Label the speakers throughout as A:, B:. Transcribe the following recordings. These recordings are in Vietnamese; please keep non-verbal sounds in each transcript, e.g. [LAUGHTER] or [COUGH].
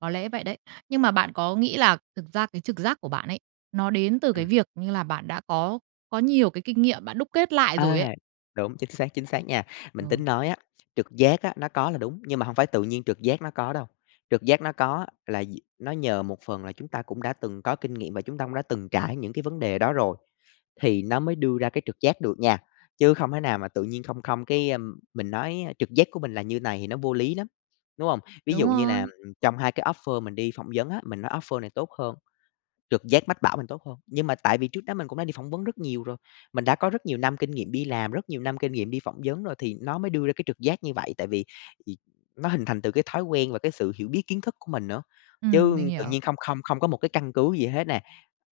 A: Có lẽ vậy đấy. Nhưng mà bạn có nghĩ là thực ra cái trực giác của bạn ấy, nó đến từ cái
B: Ừm.
A: việc, như là, bạn đã có có nhiều cái kinh nghiệm bạn đúc kết lại rồi ấy.
B: À! Đúng, chính xác, chính xác nha.
A: Ờ.
B: Mình tính nói á, trực giác á, nó có là đúng, nhưng mà hông phải tự nhiên trực giác nó có đâu. Trực giác nó có là d nó nhờ một phần là chúng ta cũng đã từng có kinh nghiệm và chúng ta cũng đã từng trải những cái vấn đề đó rồi, thì nó mới đưa ra cái trực giác được nha. Chứ không thể nào mà tự nhiên không không cái, a, mình nói, a, trực giác của mình là như này thì nó vô lý lắm. Đúng không? Ví
A: Đúng
B: dụ như là, ừm,
A: rồi.
B: ừm, trong hai cái offer mình đi phỏng vấn á, mình nói offer này tốt hơn, trực giác mách bảo mình tốt hơn. Nhưng mà tại vì trước đó mình cũng đã đi phỏng vấn rất nhiều rồi, mình đã có rất nhiều năm kinh nghiệm đi làm, rất nhiều năm kinh nghiệm đi phỏng vấn rồi thì nó mới đưa ra cái trực giác như vậy. Tại vì vì nó hình thành từ cái thói quen và cái sự hiểu biết kiến thức của mình nữa,
A: Ừm, mình
B: chứ tự
A: hiểu.
B: nhiên không không không có một cái căn cứ gì hết nè.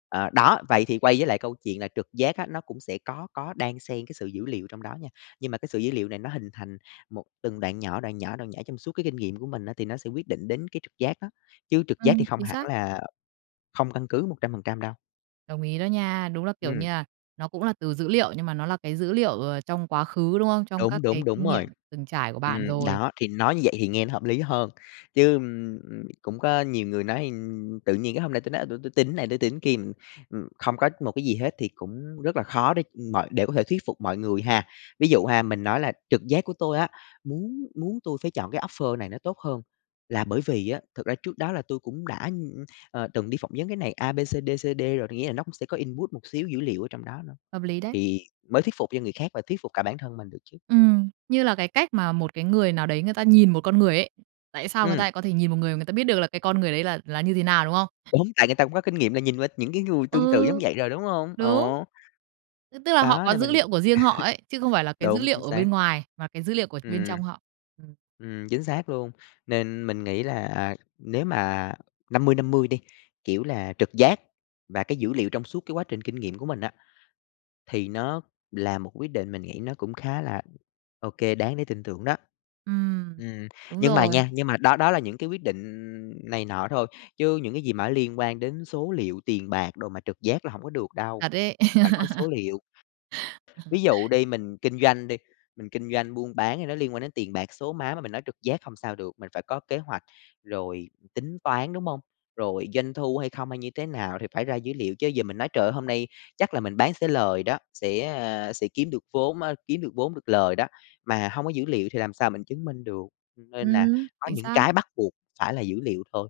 B: À, đó, vậy thì quay với lại câu chuyện là trực giác á, nó cũng sẽ có có đan xem cái sự dữ liệu trong đó nha, nhưng mà cái sự dữ liệu này nó hình thành một từng đoạn nhỏ, đoạn nhỏ, đoạn nhỏ trong suốt cái kinh nghiệm của mình á thì nó sẽ quyết định đến cái trực giác đó. Chứ trực giác thì
A: Ừm,
B: hông
A: chính
B: hẳn
A: xác.
B: là không căn cứ 100% đâu.
A: Đồng ý đó nha. Đúng là, kiểu
B: Ừm.
A: như à, nó cũng là từ dữ liệu, nhưng mà nó là cái dữ liệu, ờ, trong quá khứ, đúng không? Trong
B: Đúng,
A: các cái
B: đúng, đúng
A: kinh nghiệm
B: rồi.
A: từng trải của bạn
B: Ừm,
A: rồi.
B: đó thì nói như vậy thì nghe nó hợp lý hơn, chứ, ưm, ưm, cũng có nhiều người nói, ừm, tự nhiên cái hôm nay tôi nói: "À, tui tui tin cái này, tui tin kia." Ừm, ừm, không có một cái gì hết thì cũng rất là khó để, ừm, mọi để có thể thuyết phục mọi người ha. Ví dụ ha, mình nói là trực giác của tôi á, muốn muốn tui phải chọn cái offer này nó tốt hơn, là bởi vì á, thực ra trước đó là tui cũng đã, ưm, à, từng đi phỏng vấn cái này A, B, C, D, C, D rồi, thì nghĩa là nó cũng sẽ có input một xíu dữ liệu ở trong đó nữa
A: Hợp lý đấy.
B: thì mới thuyết phục cho người khác và thuyết phục cả bản thân mình được chứ.
A: Ừm. Như là cái cách mà một cái người nào đấy người ta nhìn một con người ấy. Tại sao người ta
B: Ừm.
A: lại có thể nhìn một người mà người ta biết được là cái con người đấy là là như thế nào, đúng không?
B: Đúng, tại người ta cũng có kinh nghiệm là nhìn qua những cái người tương tự giống
A: Ừ.
B: vậy rồi, đúng hông?
A: Đúng!
B: Ồ.
A: Ư, tức là họ
B: Đó
A: có
B: nên
A: dữ
B: mình [CHUCKLES]
A: liệu của riêng họ ấy, chứ không phải là cái dữ
B: đúng,
A: liệu
B: chính
A: ở
B: xác.
A: bên ngoài, mà cái dữ liệu của bên
B: Ừm.
A: trong họ. Ừm.
B: Ừm, chính xác luôn. Nên mình nghĩ là, à, nếu mà, 50-50 đi, kiểu là, trực giác và cái dữ liệu trong suốt cái quá trình kinh nghiệm của mình á, thì nó là một quyết định mình nghĩ nó cũng khá là OK đáng để tin tưởng đó.
A: Ừm.
B: Ừm,
A: Đúng
B: nhưng mà
A: rồi.
B: nha, nhưng mà đó đó là những cái quyết định, ừm, này nọ thôi, chứ những cái gì mà liên quan đến số liệu, tiền bạc đồ mà trực giác là hổng có được đâu.
A: Thật ấy.
B: Phải có số
A: [CHUCKLES]
B: liệu.
A: [CHUCKLES]
B: Ví dụ đi mình kinh doanh đi, mình kinh doanh buôn bán thì nó liên quan đến tiền bạc, số má mà mình nói trực giác hông sao được. Mình phải có kế hoạch, rồi tính toán, đúng hông? Rồi doanh thu hay không, hay như thế nào thì phải ra dữ liệu, chứ giờ mình nói: "Trời ơi, hôm nay chắc là mình bán sẽ lời đó, sẽ, à, sẽ kiếm được vốn á, kiếm được vốn được lời đó" mà hông có dữ liệu thì làm sao mình chứng minh được, ừm, nên là
A: Ừm,
B: có
A: chính
B: những
A: xác.
B: cái bắt buộc phải là dữ liệu thôi.